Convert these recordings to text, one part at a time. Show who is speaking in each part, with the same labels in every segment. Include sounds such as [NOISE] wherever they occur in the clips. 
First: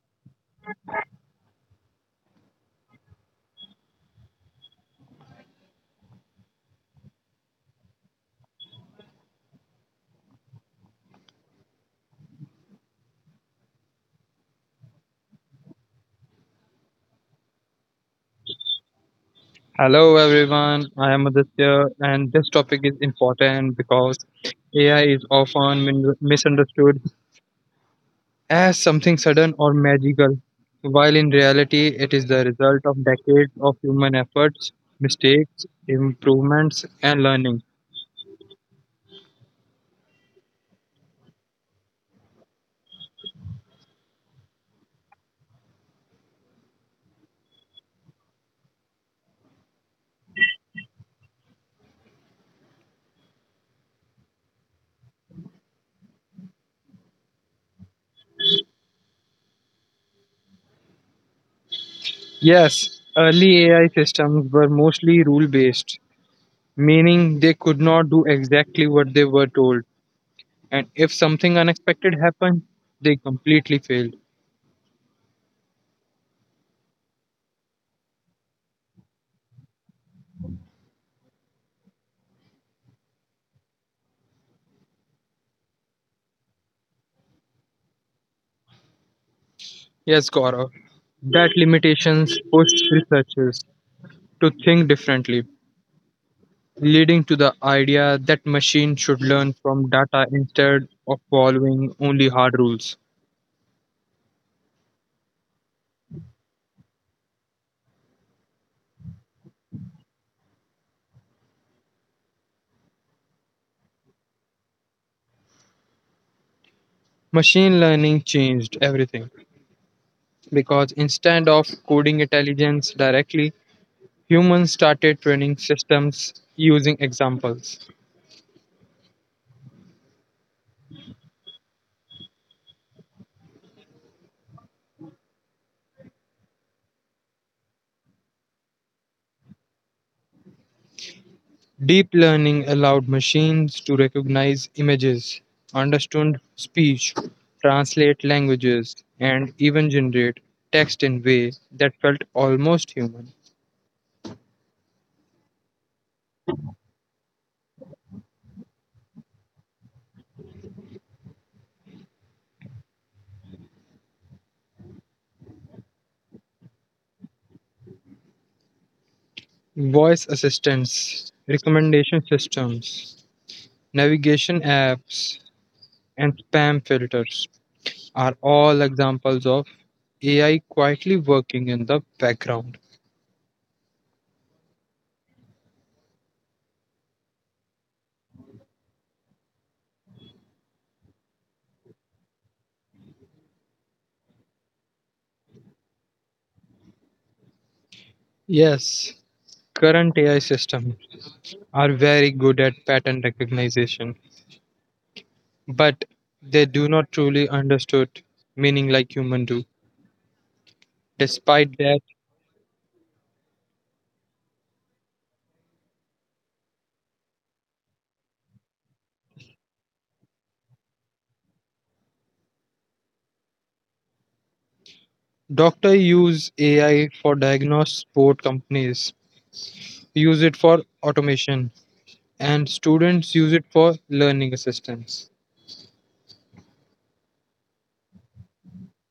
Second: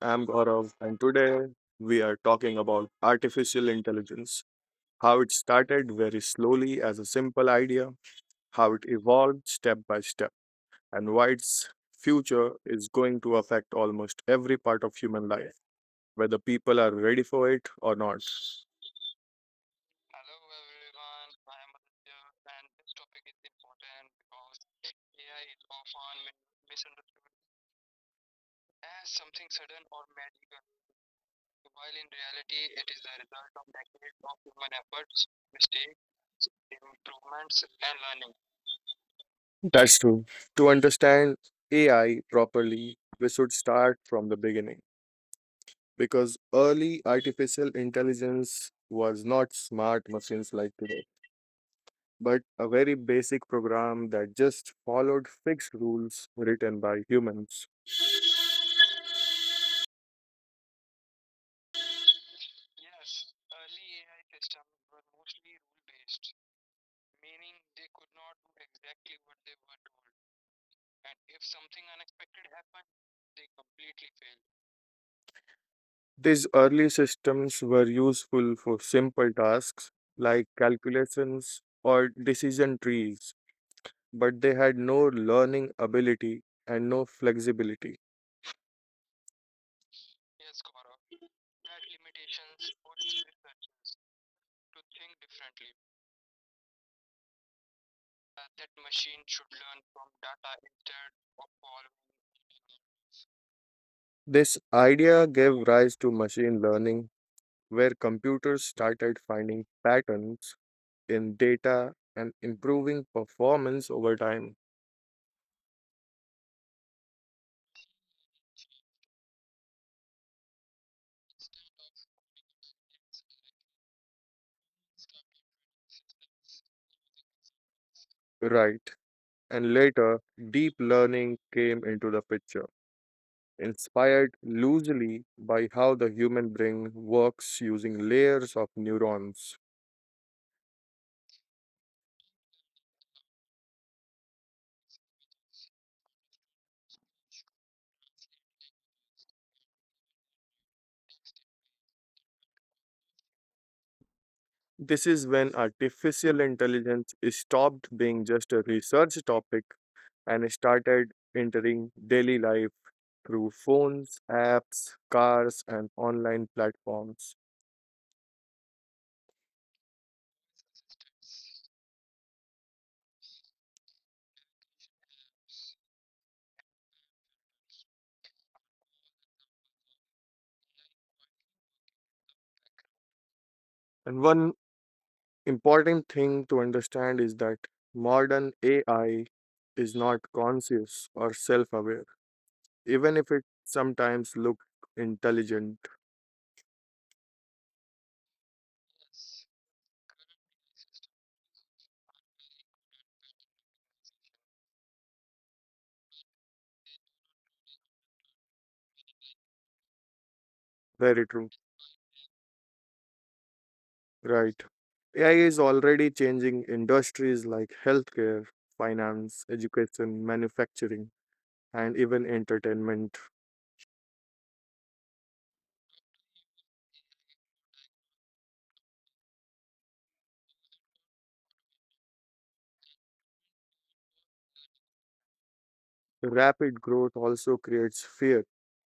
Speaker 1: I'm Gaurav, and today we are talking about artificial intelligence, how it started very slowly as a simple idea, how it evolved step by step, and why its future is going to affect almost every part of human life, whether people are ready for it or not.
Speaker 2: Hello everyone, I am Aditya, and this topic is important because AI is often misunderstood as something sudden or magical, while in reality,
Speaker 1: While in
Speaker 2: it is the
Speaker 1: reality,
Speaker 2: result
Speaker 1: it
Speaker 2: of
Speaker 1: is the
Speaker 2: decades
Speaker 1: result
Speaker 2: of
Speaker 1: of
Speaker 2: human
Speaker 1: decades of
Speaker 2: efforts,
Speaker 1: human efforts,
Speaker 2: mistakes,
Speaker 1: mistakes,
Speaker 2: improvements, and learning.
Speaker 1: improvements, and learning. That's true. To understand AI properly, we should start from the beginning because early artificial intelligence was not smart machines like today, but a very basic program that just followed fixed rules written by humans.
Speaker 2: Yes, early AI systems were mostly rule based, meaning they could not do exactly what they were told, and if something unexpected happened, they completely failed.
Speaker 1: These early systems were useful for simple tasks like calculations or decision trees, but they had no learning ability and no flexibility.
Speaker 2: Yes, Gaurav. That limitations push researchers to think differently, leading to the idea that machines should learn from data instead of following only hard rules.
Speaker 1: This idea gave rise to machine learning, where computers started finding patterns in data and improving performance over time.
Speaker 2: Machine learning changed everything because instead of coding intelligence directly, humans started training systems using examples.
Speaker 1: Right. And later, deep learning came into the picture inspired loosely by how the human brain works using layers of neurons.
Speaker 2: Deep learning allowed machines to recognize images, understand speech, translate languages, and even generate text in way that felt almost human.
Speaker 1: This is when artificial intelligence stopped being just a research topic and started entering daily life through phones, apps, cars, and online platforms.
Speaker 2: Voice assistants, recommendation systems, navigation apps, and spam filters are all examples of AI quietly working in the background.
Speaker 1: And one important thing to understand is that modern AI is not conscious or self aware, even if it sometimes looks intelligent.
Speaker 2: Yes, current AI systems are very good at pattern recognition but they do not truly understood meaning like human do.
Speaker 1: Very true.
Speaker 2: Despite that,
Speaker 1: Right. AI is already changing industries like healthcare, finance, education, manufacturing, and even entertainment.
Speaker 2: doctor use AI for diagnose sport companies, use it for automation, and students use it for learning assistance.
Speaker 1: Rapid growth also creates fear,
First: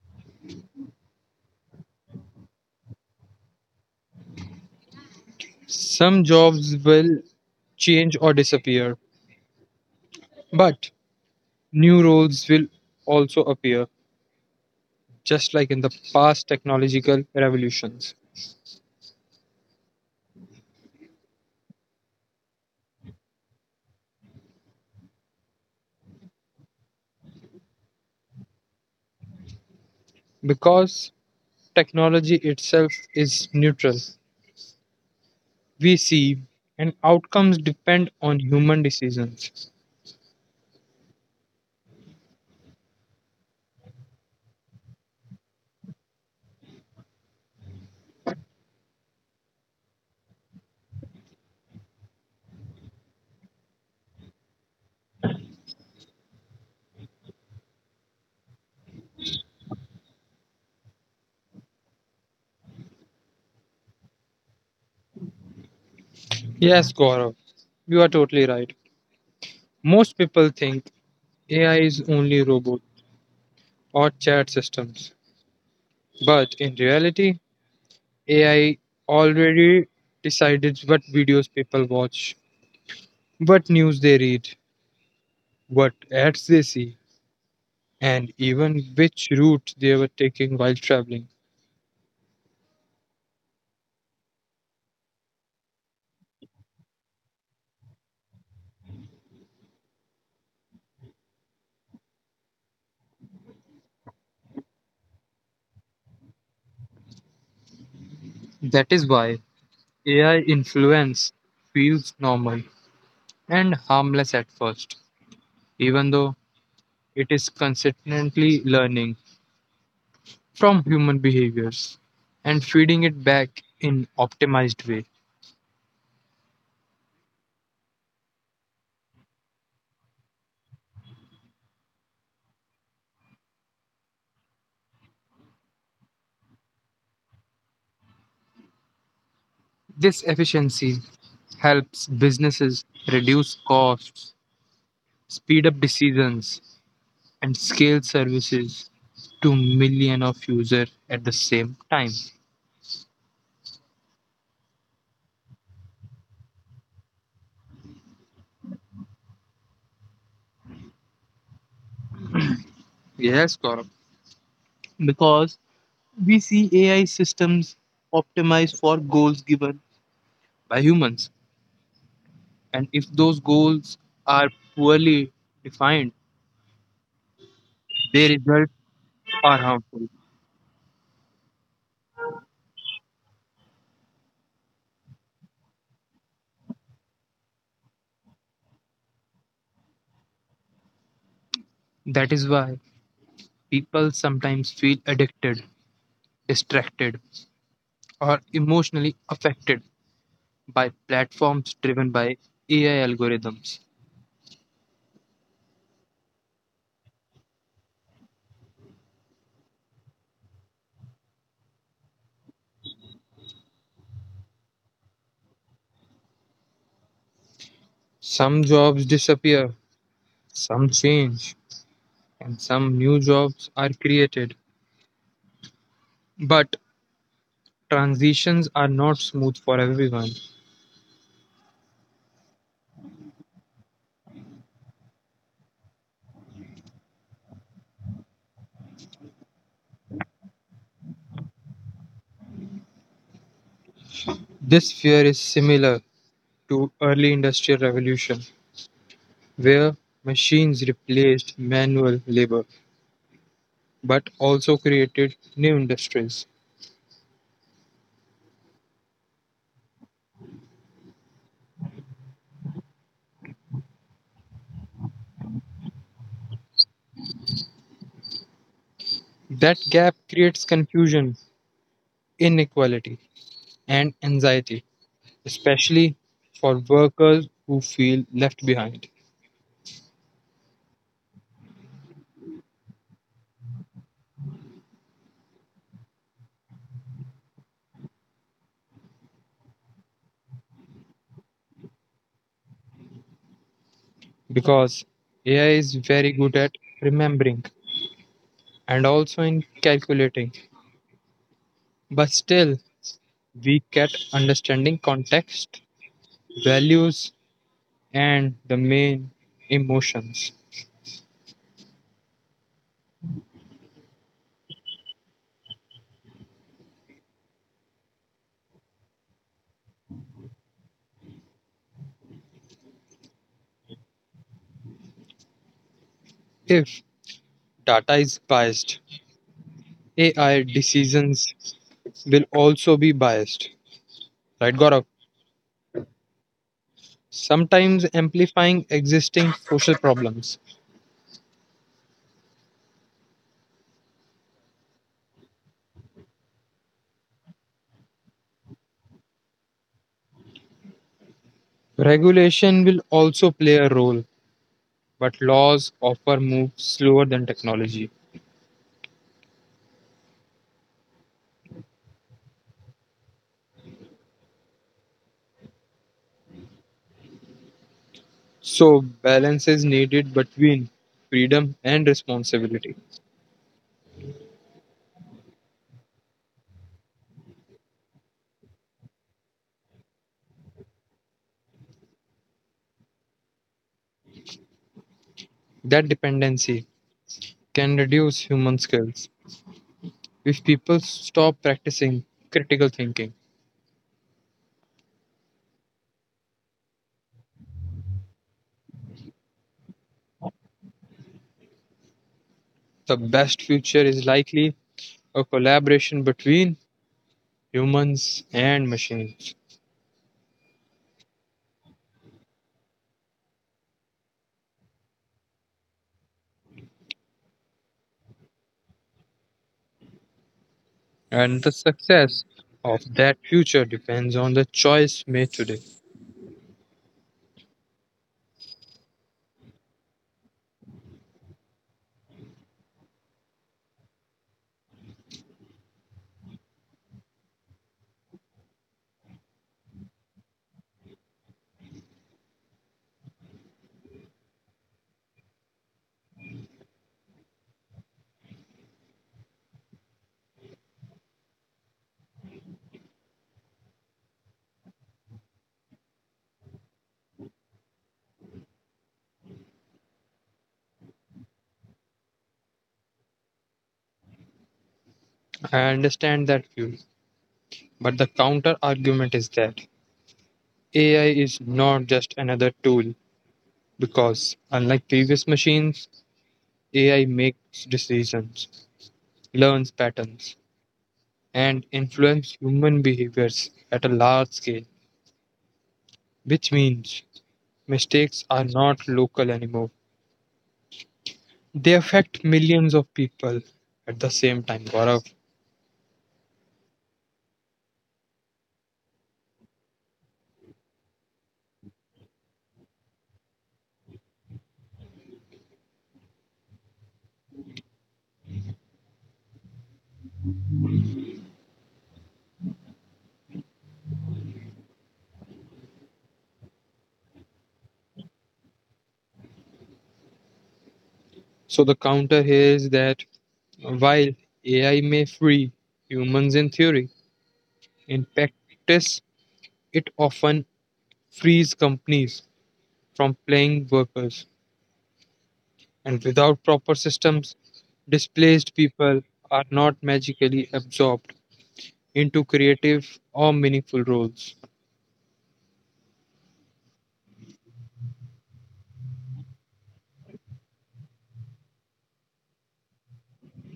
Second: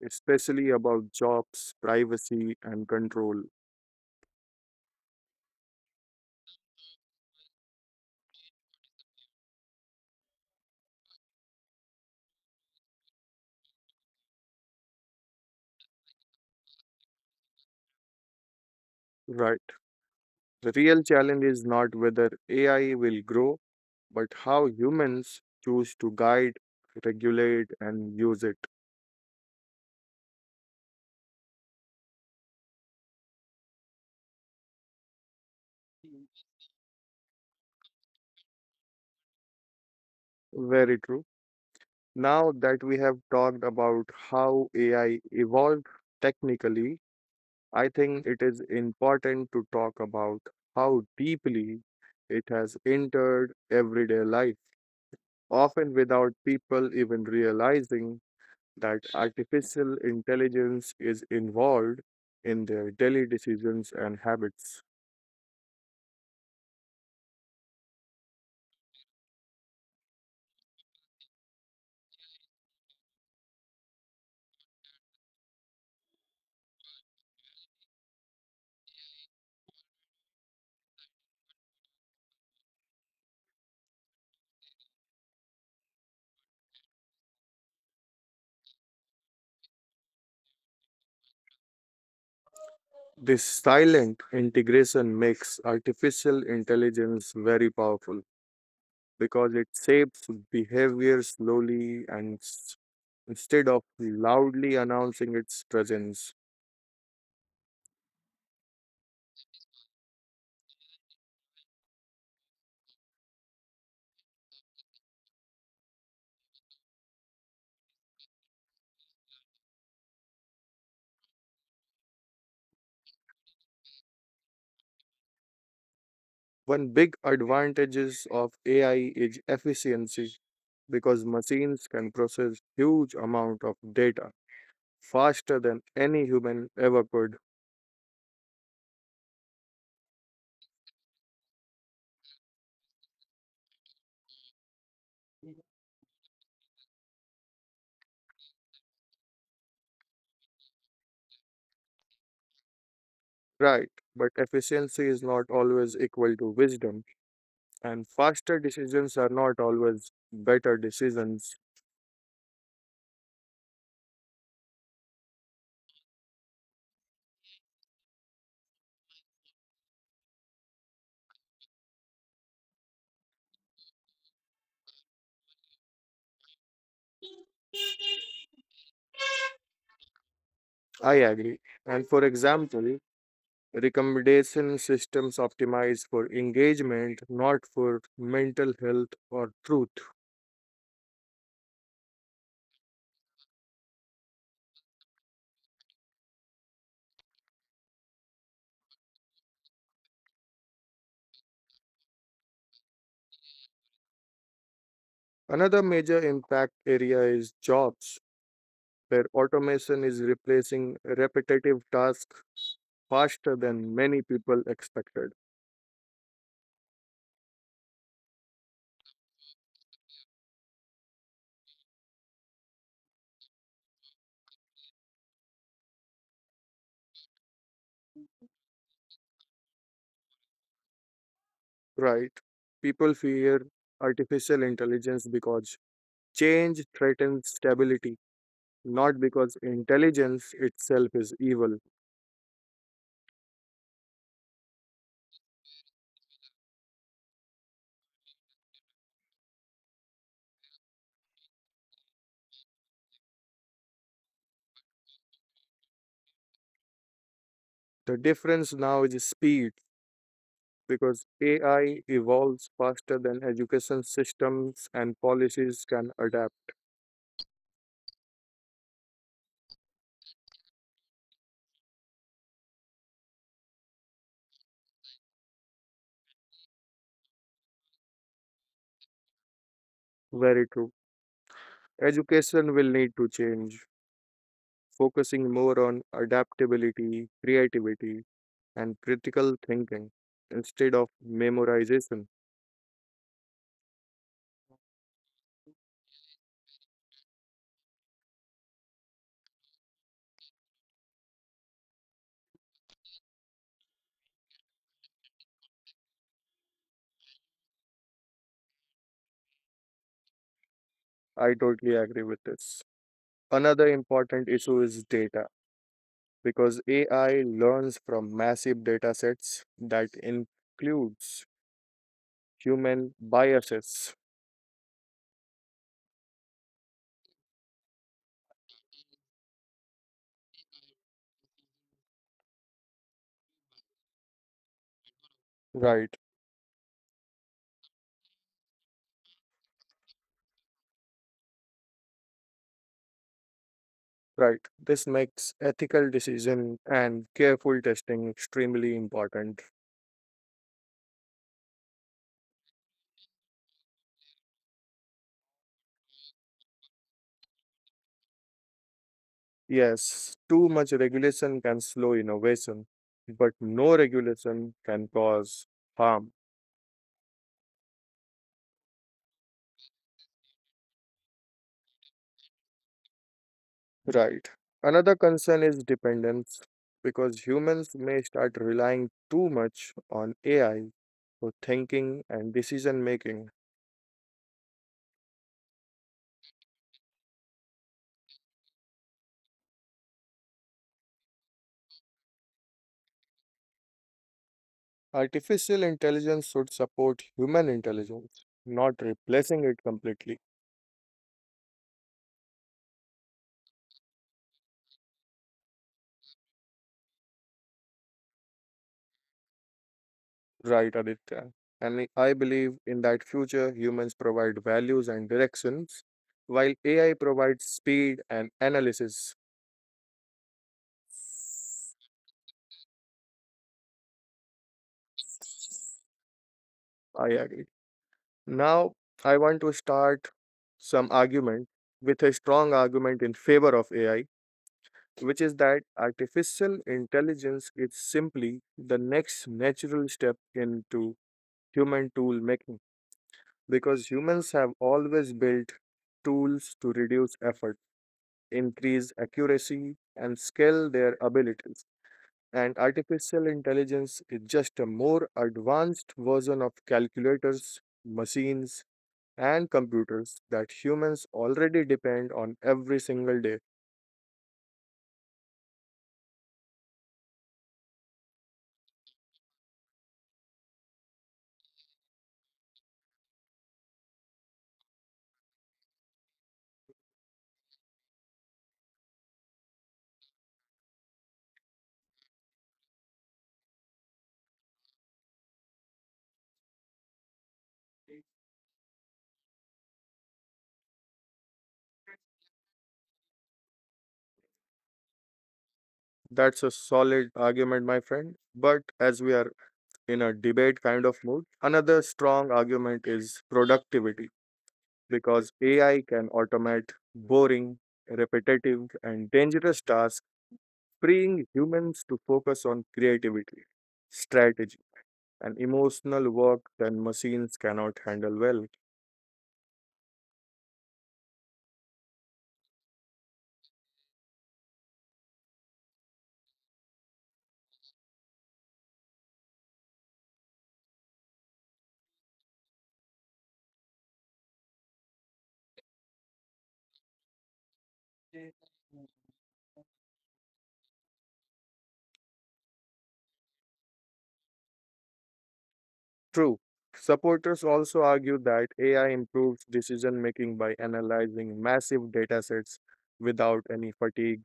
Speaker 1: especially about jobs, privacy, and control.
Speaker 2: Some jobs will change or disappear, but new roles will also appear, just like in the past technological revolutions.
Speaker 1: Right. The real challenge is not whether AI will grow, but how humans choose to guide, regulate, and use it.
Speaker 2: Because technology itself is neutral, we see and outcomes depend on human decisions.
Speaker 1: Very true. Now that we have talked about how AI evolved technically, I think it is important to talk about how deeply it has entered everyday life, often without people even realizing that artificial intelligence is involved in their daily decisions and habits.
Speaker 2: Yes, Gaurav, you are totally right. Most people think AI is only robot or chat systems, but in reality, AI already decided what videos people watch, what news they read, what ads they see, and even which route they were taking while traveling.
Speaker 1: This silent integration makes artificial intelligence very powerful because it shapes behavior slowly and instead of loudly announcing its presence.
Speaker 2: That is why AI influence feels normal and harmless at first, even though it is consistently learning from human behaviors and feeding it back in optimized way.
Speaker 1: One big advantages of AI is efficiency because machines can process huge amount of data faster than any human ever could.
Speaker 2: This efficiency helps businesses reduce costs, speed up decisions, and scale services to million of users at the same time.
Speaker 1: Right, but efficiency is not always equal to wisdom, and faster decisions are not always better decisions.
Speaker 2: Yes, Gaurav. Because we see AI systems optimized for goals given by humans, and if those goals are poorly defined, they result are harmful.
Speaker 1: I agree. And for example, recommendation systems optimize for engagement, not for mental health or truth.
Speaker 2: That is why people sometimes feel addicted, distracted, or emotionally affected by platforms driven by AI algorithms.
Speaker 1: Another major impact area is jobs where automation is replacing repetitive tasks faster than many people expected.
Speaker 2: Some jobs disappear, some change, and some new jobs are created. But transitions are not smooth for everyone.
Speaker 1: Right? People fear artificial intelligence because change threatens stability, not because intelligence itself is evil.
Speaker 2: This fear is similar to early industrial revolution where machines replaced manual labor but also created new industries.
Speaker 1: The difference now is speed because AI evolves faster than education systems and policies can adapt.
Speaker 2: That gap creates confusion, inequality, and anxiety, especially for workers who feel left behind.
Speaker 1: Very true. Education will need to change, focusing more on adaptability, creativity, and critical thinking instead of memorization.
Speaker 2: Because AI is very good at remembering and also in calculating, but still weak at understanding context, values, and the main emotions.
Speaker 1: I totally agree with this. Another important issue is data because AI learns from massive data sets that includes human biases.
Speaker 2: If data is biased, AI decisions will also be biased. Right, Gaurav?
Speaker 1: Right,
Speaker 2: Sometimes amplifying existing social problems.
Speaker 1: right. This makes ethical decision and careful testing extremely important.
Speaker 2: Regulation will also play a role, but laws often move slower than technology.
Speaker 1: Yes, too much regulation can slow innovation, but no regulation can cause harm.
Speaker 2: So, balance is needed between freedom and responsibility.
Speaker 1: Right. Another concern is dependence because humans may start relying too much on AI for thinking and decision making.
Speaker 2: That dependency can reduce human skills if people stop practicing critical thinking.
Speaker 1: Artificial intelligence should support human intelligence, not replacing it completely.
Speaker 2: The best future is likely a collaboration between humans and machines.
Speaker 1: Right, Aditya. And I believe in that future, humans provide values and directions, while AI provides speed and analysis.
Speaker 2: And the success of that future depends on the choice made today.
Speaker 1: I agree. Now, I want to start some argument with a strong argument in favor of AI, which is that artificial intelligence is simply the next natural step into human tool making because humans have always built tools to reduce effort, increase accuracy, and scale their abilities. And artificial intelligence is just a more advanced version of calculators, machines, and computers that humans already depend on every single day.
Speaker 2: I understand that view, but the counter argument is that AI is not just another tool because, unlike previous machines, AI makes decisions, learns patterns, and influences human behaviors at a large scale, which means mistakes are not local anymore. They affect millions of people at the same time, Gaurav.
Speaker 1: That's a solid argument, my friend. But as we are in a debate kind of mood, another strong argument is productivity because AI can automate boring, repetitive, and dangerous tasks, freeing humans to focus on creativity, strategy, and emotional work that machines cannot handle well.
Speaker 2: So the counter here is that while AI may free humans in theory, in practice it often frees companies from paying workers, and without proper systems, displaced people are not magically absorbed into creative or meaningful roles.
Speaker 1: True. Supporters also argue that AI improves decision making by analyzing massive datasets without any fatigue,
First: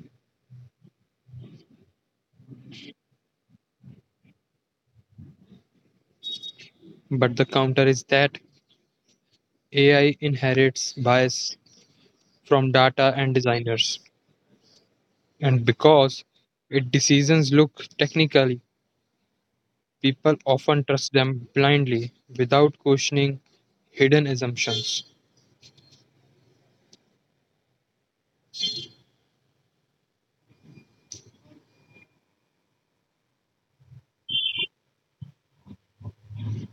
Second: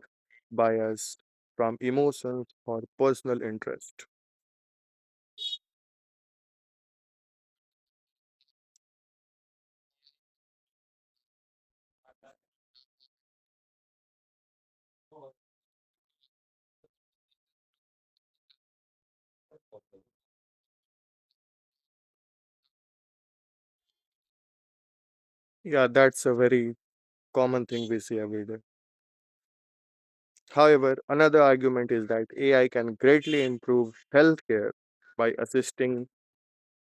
Speaker 1: bias from emotions or personal interest.
Speaker 2: But the counter is that AI inherits bias from data and designers, and because its decisions look technically, people often trust them blindly without questioning hidden assumptions.
Speaker 1: Yeah, that's a very common thing we see every day. However, another argument is that AI can greatly improve healthcare by assisting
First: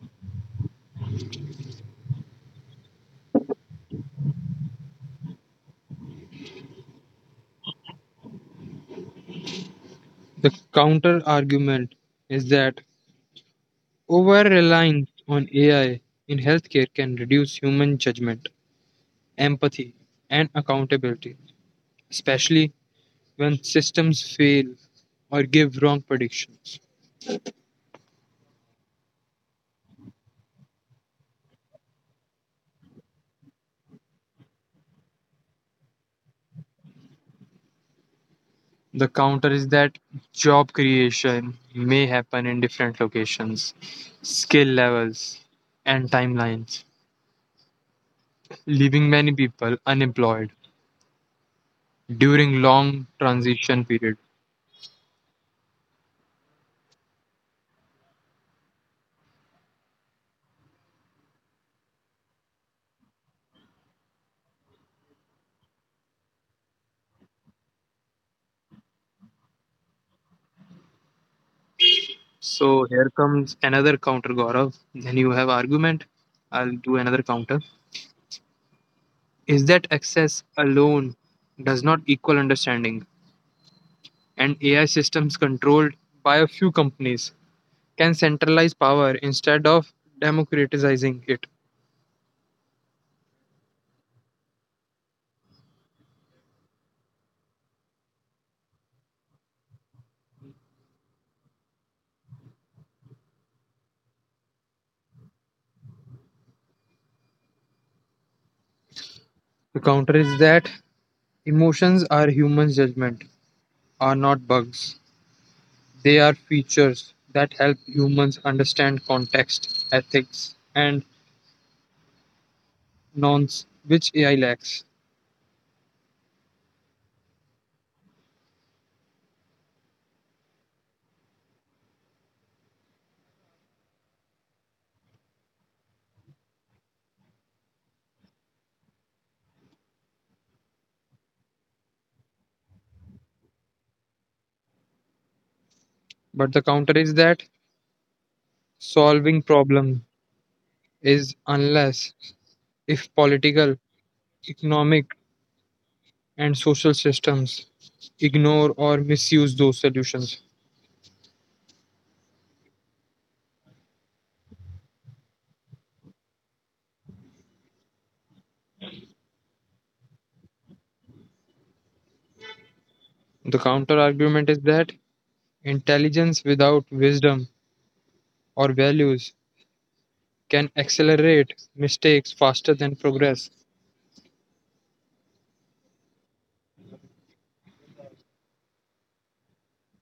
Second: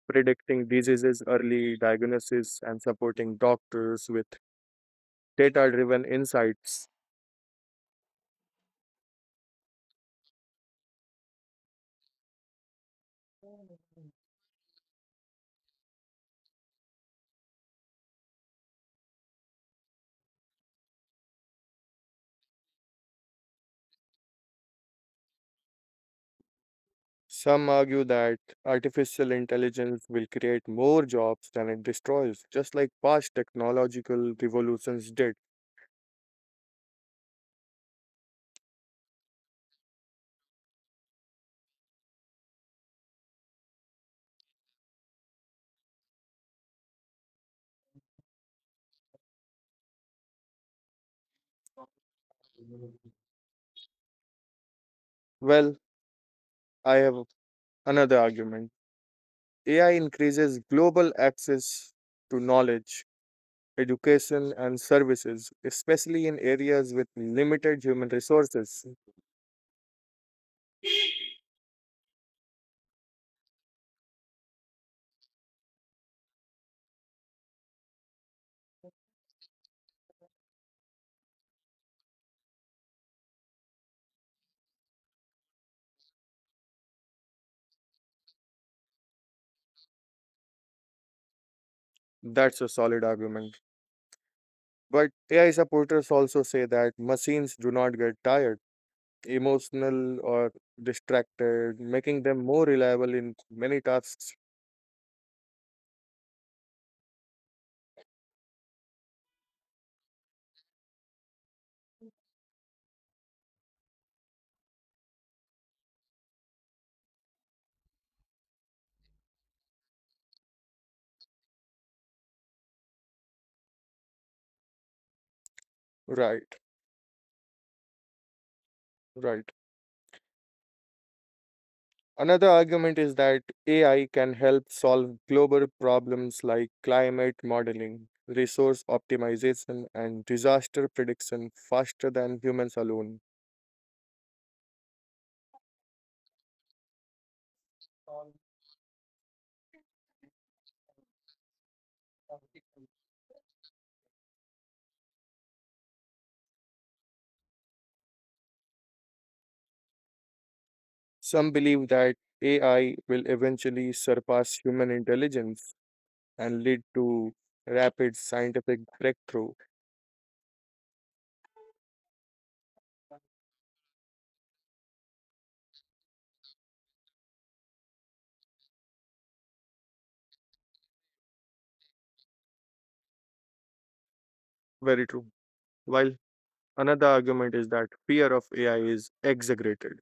Speaker 1: predicting diseases early, diagnosis, and supporting doctors with data driven insights.
Speaker 2: The counter argument is that over reliance on AI in healthcare can reduce human judgment, empathy, and accountability, especially when systems fail or give wrong predictions.
Speaker 1: Some argue that artificial intelligence will create more jobs than it destroys, just like past technological revolutions did.
Speaker 2: The counter is that job creation may happen in different locations, skill levels, and timelines, leaving many people unemployed during long transition period.
Speaker 1: Well, I have another argument. AI increases global access to knowledge, education, and services, especially in areas with limited human resources.
Speaker 2: So here comes another counter, Gaurav. Then you have argument. I'll do another counter. Is that access alone does not equal understanding, and AI systems controlled by a few companies can centralize power instead of democratizing it.
Speaker 1: That's a solid argument. But AI supporters also say that machines do not get tired emotional or distracted, making them more reliable in many tasks.
Speaker 2: The counter is that emotions are humans' judgment, are not bugs. They are features that help humans understand context, ethics, and nonce which AI lacks.
Speaker 1: Right, right. Another argument is that AI can help solve global problems like climate modeling, resource optimization, and disaster prediction faster than humans alone.
Speaker 2: But the counter is that solving problem is unless if political, economic and social systems ignore or misuse those solutions.
Speaker 1: Some believe that AI will eventually surpass human intelligence and lead to rapid scientific breakthrough.
Speaker 2: The counter argument is that intelligence without wisdom or values can accelerate mistakes faster than progress.
Speaker 1: Very true. While another argument is that fear of AI is exaggerated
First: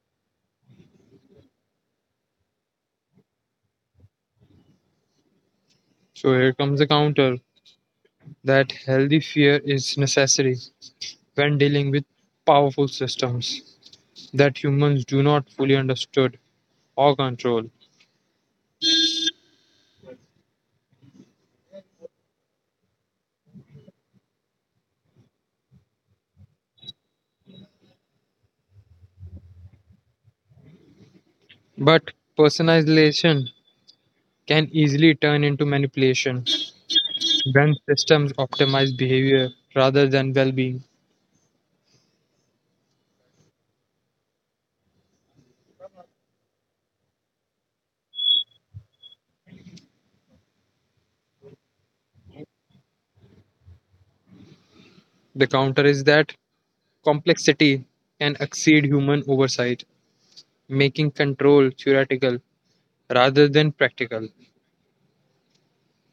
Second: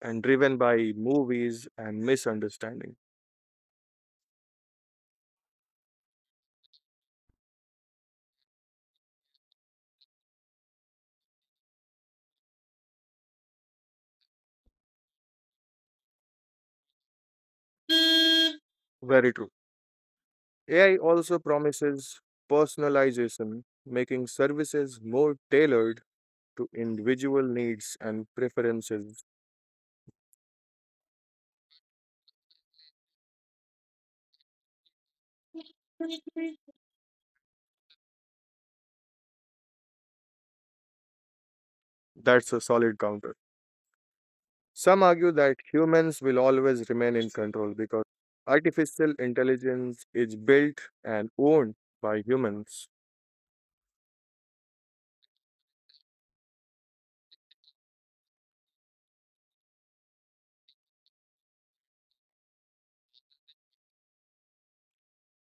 Speaker 1: and driven by movies and misunderstanding.
Speaker 2: So here comes the counter that healthy fear is necessary when dealing with powerful systems that humans do not fully understood or control.
Speaker 1: Very true. AI also promises personalization, making services more tailored to individual needs and preferences.
Speaker 2: But personalization can easily turn into manipulation when systems optimize behavior rather than well being.
Speaker 1: That's a solid counter. Some argue that humans will always remain in control because artificial intelligence is built and owned by humans.
Speaker 2: The counter is that complexity can exceed human oversight, making control theoretical rather than practical.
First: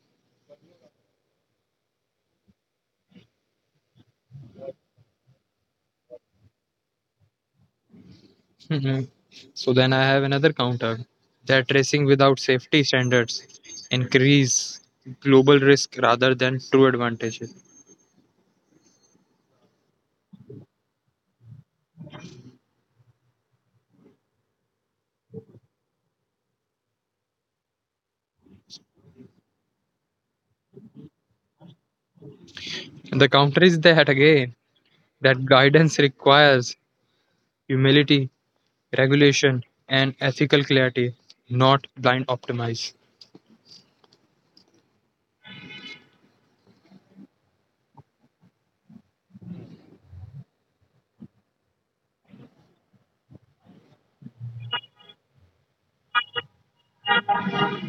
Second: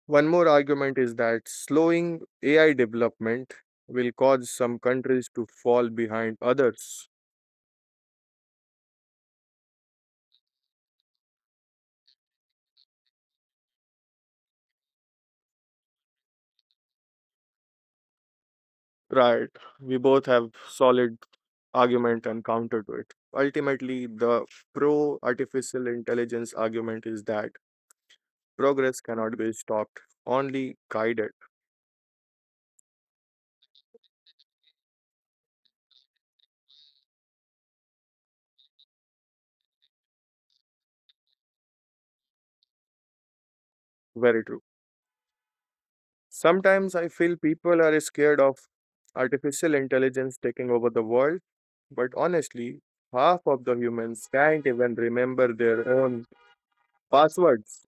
Speaker 1: One more argument is that slowing AI development will cause some countries to fall behind others.
Speaker 2: [LAUGHS] Mhm. So, then I have another counter that racing without safety standards increase global risk rather than true advantages.
Speaker 1: Right. We both have solid argument and counter to it. Ultimately, the pro artificial intelligence argument is that progress cannot be stopped, only guided.
Speaker 2: The counter is that again, that guidance requires humility, regulation, and ethical clarity, not blind optimize.
Speaker 1: Very true. Sometimes I feel people are scared of artificial intelligence taking over the world, but honestly, half of the humans can't even remember their own passwords.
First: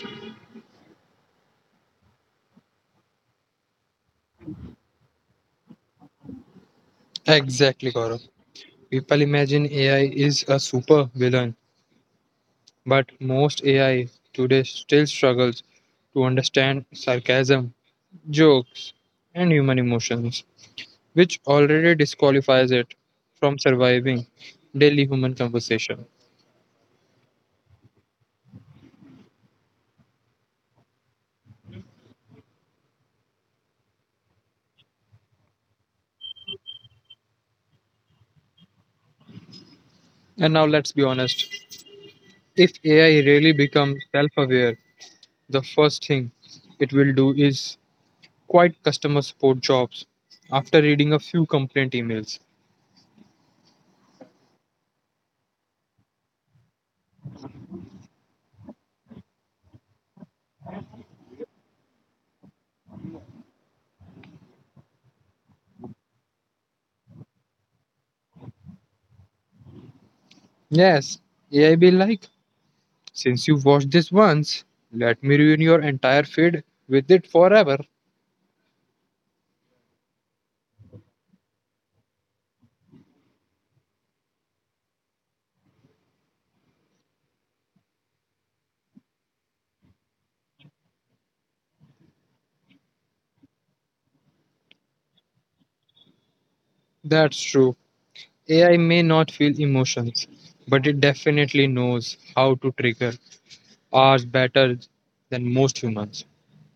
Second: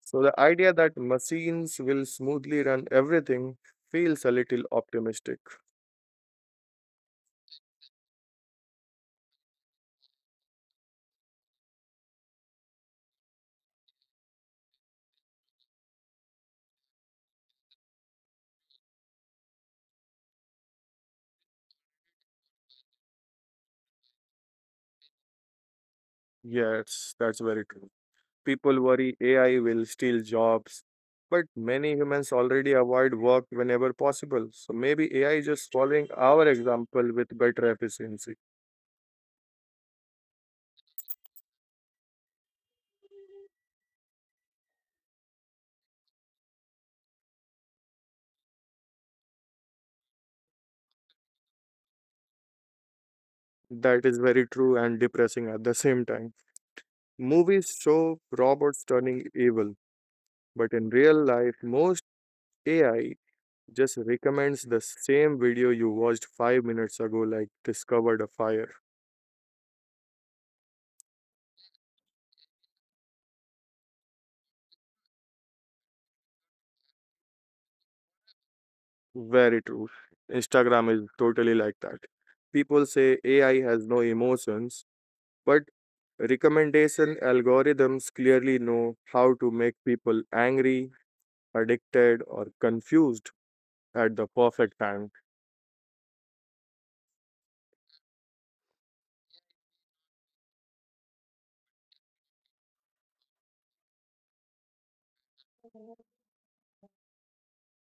Speaker 1: So the idea that machines will smoothly run everything feels a little optimistic.
Speaker 2: Exactly, Gaurav. People imagine AI is a super villain, but most AI today still struggles to understand sarcasm, jokes, and human emotions, which already disqualifies it from surviving daily human conversation.
Speaker 1: Yes, that's very true. People worry AI will steal jobs, but many humans already avoid work whenever possible. So maybe AI is just following our example with better efficiency.
Speaker 2: And now let's be honest, if AI really becomes self aware, the first thing it will do is quite customer support jobs after reading a few complaint emails.
Speaker 1: That is very true and depressing at the same time. Movies show robots turning evil, but in real life, most AI just recommends the same video you watched 5 minutes ago, like discovered a fire.
Speaker 2: Yes, AI be like, since you watched this once, let me ruin your entire feed with it forever.
Speaker 1: Very true. Instagram is totally like that. People say AI has no emotions, but recommendation algorithms clearly know how to make people angry, addicted, or confused at the perfect time.
Speaker 2: That's true. AI may not feel emotions, but it definitely knows how to trigger ours better than most humans.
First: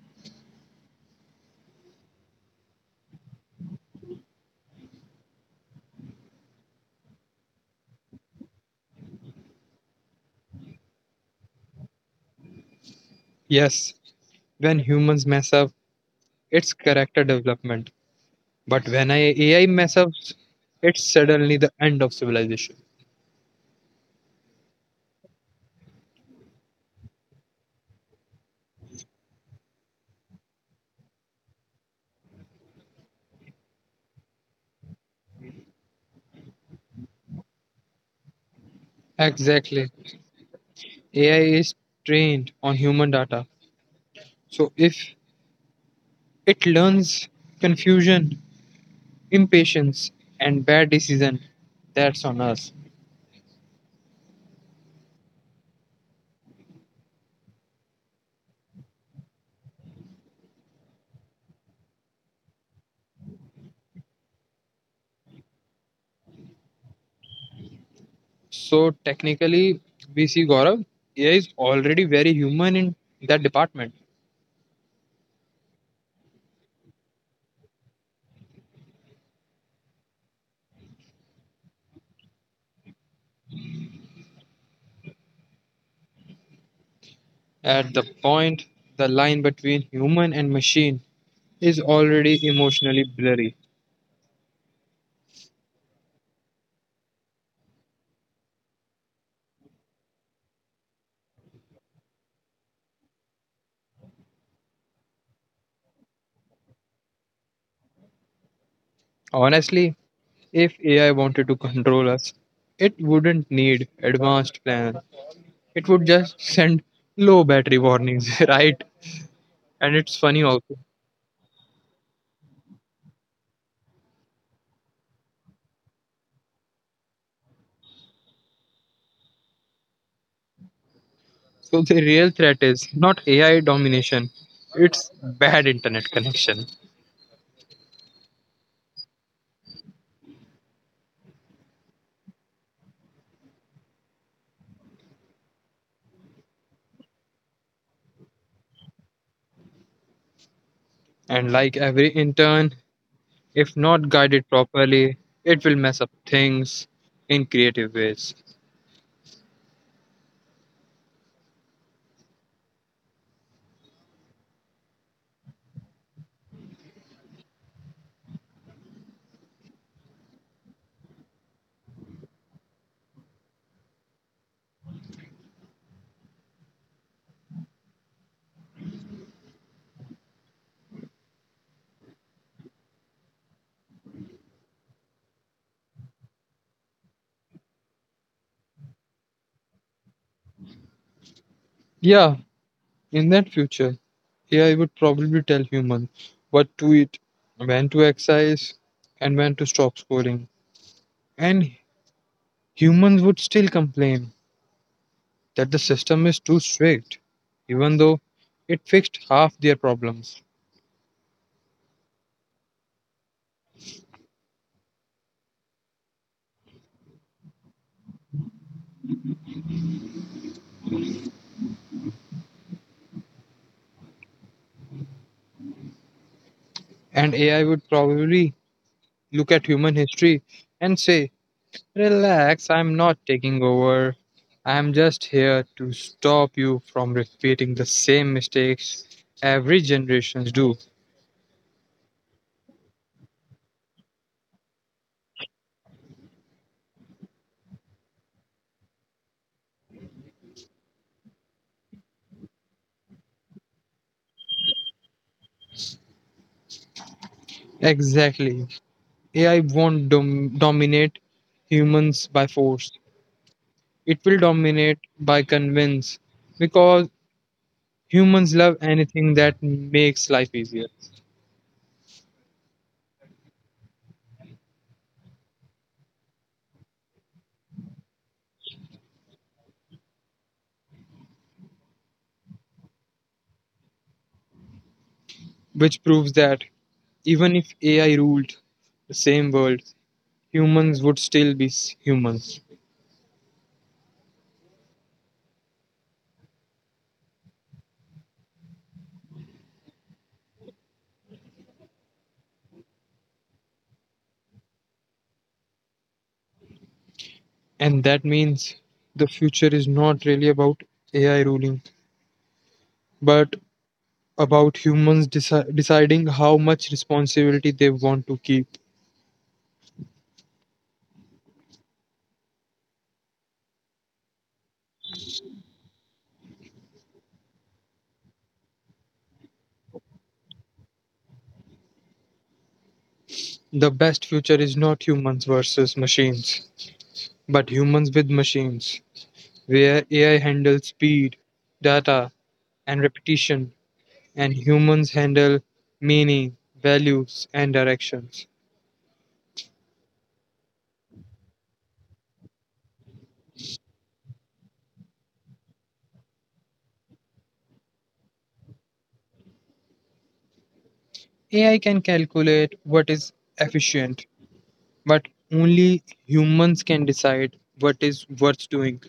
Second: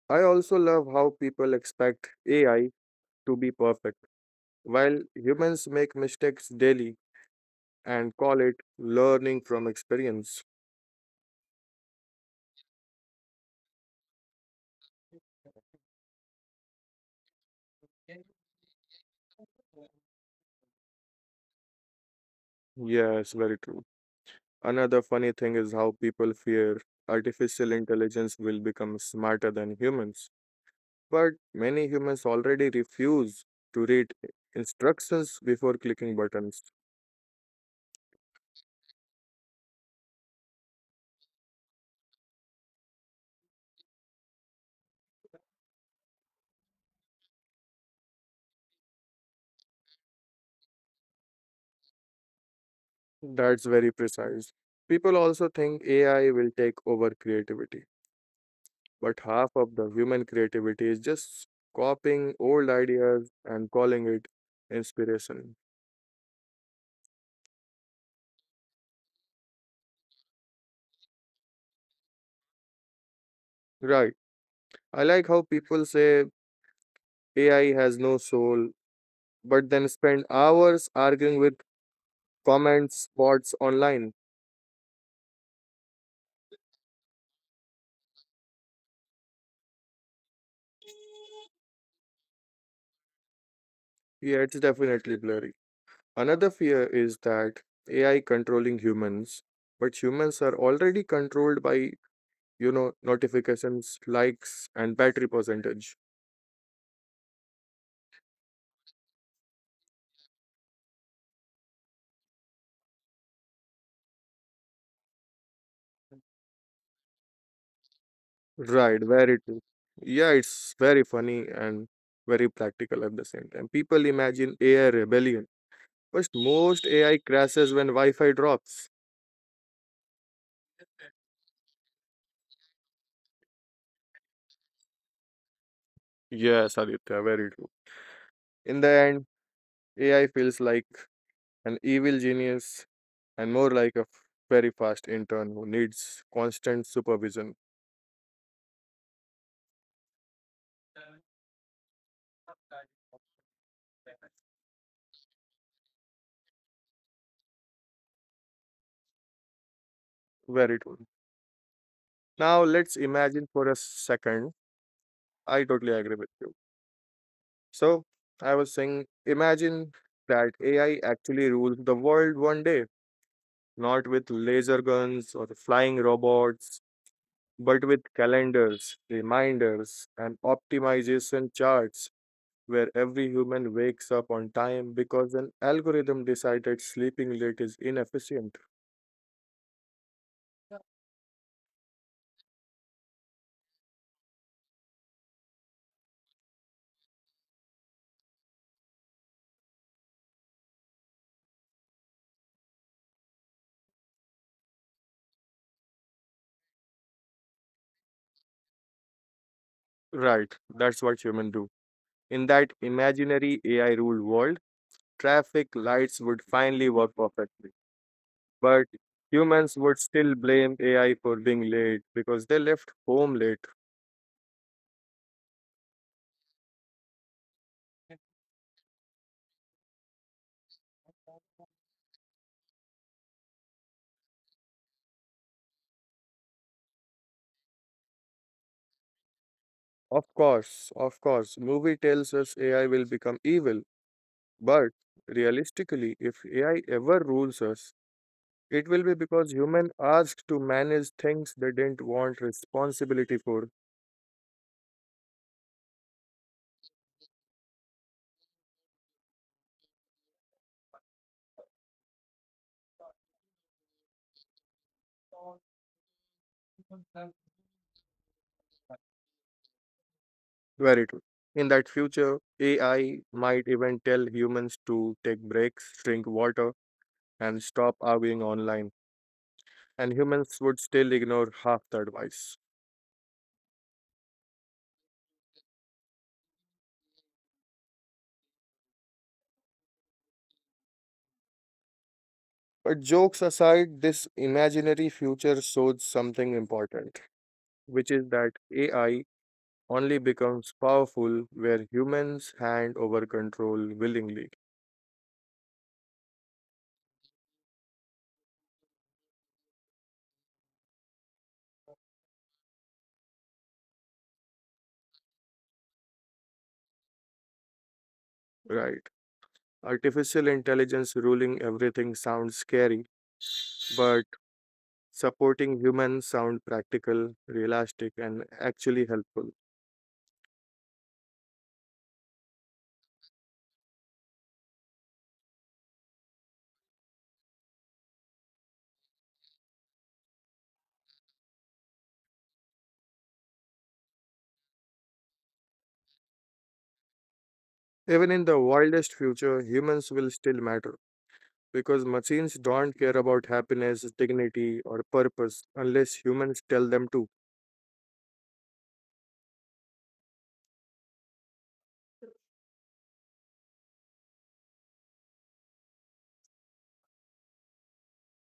Speaker 1: I also love how people expect AI to be perfect, while humans make mistakes daily and call it learning from experience.
Speaker 2: Yes, when humans mess up, it's character development. But when I, AI mess, it's suddenly the end of civilization.
Speaker 1: Yes, very true. Another funny thing is how people fear artificial intelligence will become smarter than humans. But many humans already refuse to read instructions before clicking buttons.
Speaker 2: Exactly. AI is trained on human data. So if it learns confusion, impatience, and bad decision, that's on us.
Speaker 1: That's very precise. People also think AI will take over creativity. But half of the human creativity is just copying old ideas and calling it inspiration.
Speaker 2: So technically, we see Gaurav, AI is already very human in that department.
Speaker 1: Right. I like how people say AI has no soul, but then spend hours arguing with comments spots online.
Speaker 2: At the point, the line between human and machine is already emotionally blurry.
Speaker 1: Yeah, it's definitely blurry. Another fear is that AI controlling humans, but humans are already controlled by, you know, notifications, likes, and battery percentage.
Speaker 2: Honestly, if AI wanted to control us, it wouldn't need advanced plans. It would just send low battery warnings, [LAUGHS] right?
Speaker 1: Right, very true.
Speaker 2: And it's
Speaker 1: Yeah,
Speaker 2: funny
Speaker 1: it's
Speaker 2: also.
Speaker 1: very funny and very practical at the same time. People imagine AI rebellion, but most AI crashes when Wi-Fi drops.
Speaker 2: So the real threat is not AI domination, it's bad internet
Speaker 1: Yes,
Speaker 2: connection.
Speaker 1: Aditya, very true. In the end, AI feels like an evil genius and more like a very fast intern who needs constant supervision.
Speaker 2: And like every intern, if not guided properly, it will mess up things in creative ways.
Speaker 1: Very true. Now, let's imagine for a second. I totally agree with you. So, I was saying, imagine that AI actually rules the world one day. Not with laser guns or flying robots, but with calendars, reminders, and optimization charts where every human wakes up on time because an algorithm decided sleeping late is inefficient.
Speaker 2: Yeah, in that future, AI would probably tell humans what to eat, when to exercise, and when to stop scoring. And humans would still complain that the system is too strict, even though it fixed half their problems.
Speaker 1: Right, that's what humans do. In that imaginary AI ruled world, traffic lights would finally work perfectly. But humans would still blame AI for being late because they left home late.
Speaker 2: And AI would probably look at human history and say, relax, I'm not taking over. I'm just here to stop you from repeating the same mistakes every generations do.
Speaker 1: Of course, movie tells us AI will become evil, but realistically, if AI ever rules us, it will be because humans asked to manage things they didn't want responsibility for.
Speaker 2: Exactly. AI won't dominate humans by force. It will dominate by convince because humans love anything that makes life easier,
Speaker 1: Very true. In that future, AI might even tell humans to take breaks, drink water, and stop arguing online, and humans would still ignore half the advice.
Speaker 2: which proves that even if AI ruled the same world, humans would still be humans.
Speaker 1: But jokes aside, this imaginary future shows something important which is that AI only becomes powerful where humans hand over control willingly,
Speaker 2: And that means the future is not really about AI ruling, but about humans deciding how much responsibility they want to keep.
Speaker 1: right? Artificial intelligence ruling everything sounds scary, but supporting humans sound practical, realistic, and actually helpful.
Speaker 2: The best future is not humans versus machines. But humans with machines, where AI handles speed, data, and repetition, and humans handle meaning, values, and directions.
Speaker 1: Even in the wildest future, humans will still matter because machines don't care about happiness, dignity, or purpose unless humans tell them to.
Speaker 2: AI can calculate what is efficient, but only humans can decide what is worth doing.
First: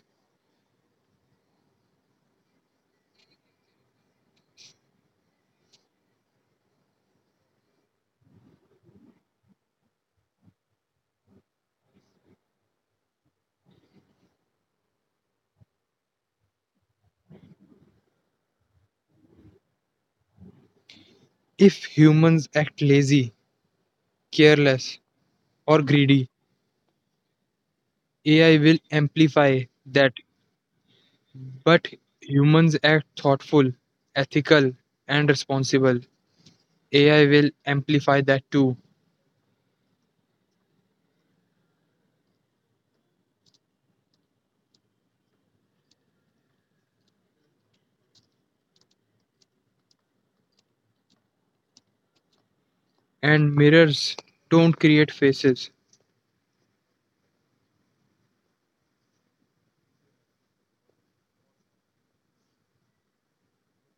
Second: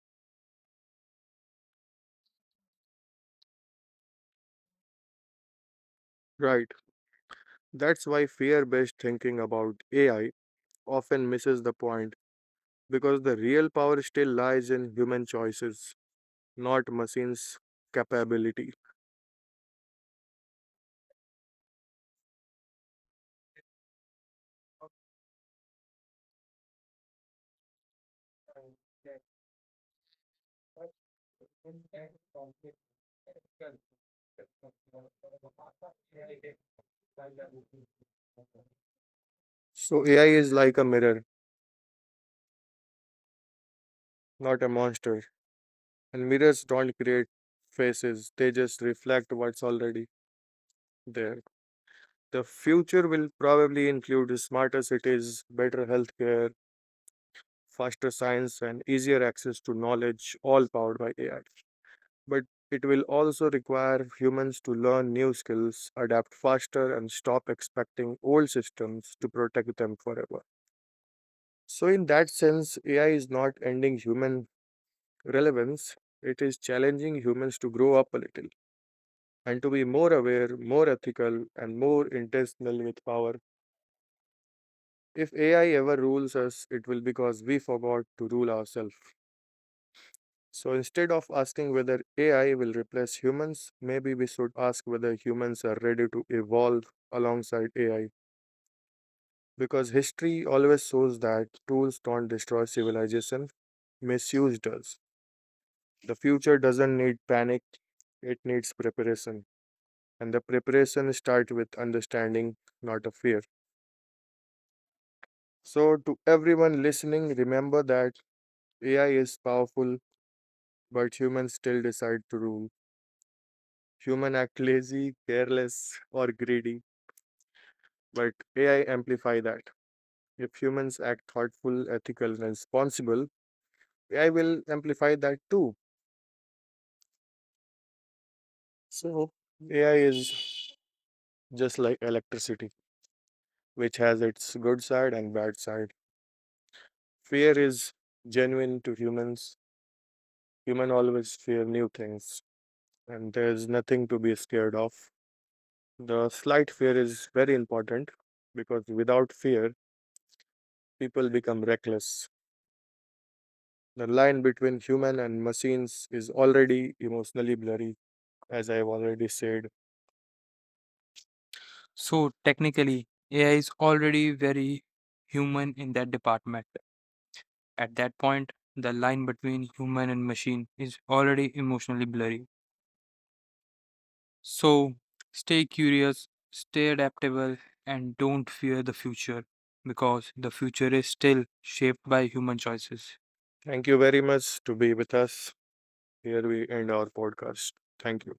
Speaker 1: Right. That's why fear based thinking about AI often misses the point because the real power still lies in human choices, not machines' capability.
Speaker 2: If humans act lazy, careless, or greedy, AI will amplify that, but humans act thoughtful, ethical, and responsible. AI will amplify that too.
Speaker 1: So AI is like a mirror, not a monster. And mirrors don't create faces, they just reflect what's already there. The
Speaker 2: And
Speaker 1: future
Speaker 2: mirrors
Speaker 1: will
Speaker 2: don't
Speaker 1: probably
Speaker 2: create
Speaker 1: include
Speaker 2: faces,
Speaker 1: smarter cities, better healthcare, faster science, and easier access to knowledge, all powered by AI, but it will also require humans to learn new skills, adapt faster, and stop expecting old systems to protect them forever. So, in that sense, AI is not ending human relevance, it is challenging humans to grow up a little and to be more aware, more ethical, and more intentional with power. If AI ever rules us, it will because we forgot to rule ourselves. So instead of asking whether AI will replace humans, maybe we should ask whether humans are ready to evolve alongside AI. Because history always shows that tools don't destroy civilization, misuse does. The future doesn't need panic, it needs preparation. And the preparation starts with understanding, not a fear. So, to everyone listening, remember that AI is powerful, but humans still decide to rule. Human act lazy, careless, or greedy but AI amplify that. If humans act thoughtful, ethical, and responsible, AI will amplify that too. So AI is just like electricity, which has its good side and bad side. Fear is genuine to humans. Human always fear new things, and there's nothing to be scared of. The slight fear is very important because without fear, people become reckless. The line between human and machines is already emotionally blurry as I've already said. Thank you very much to be with us. Here we end our podcast. Thank you.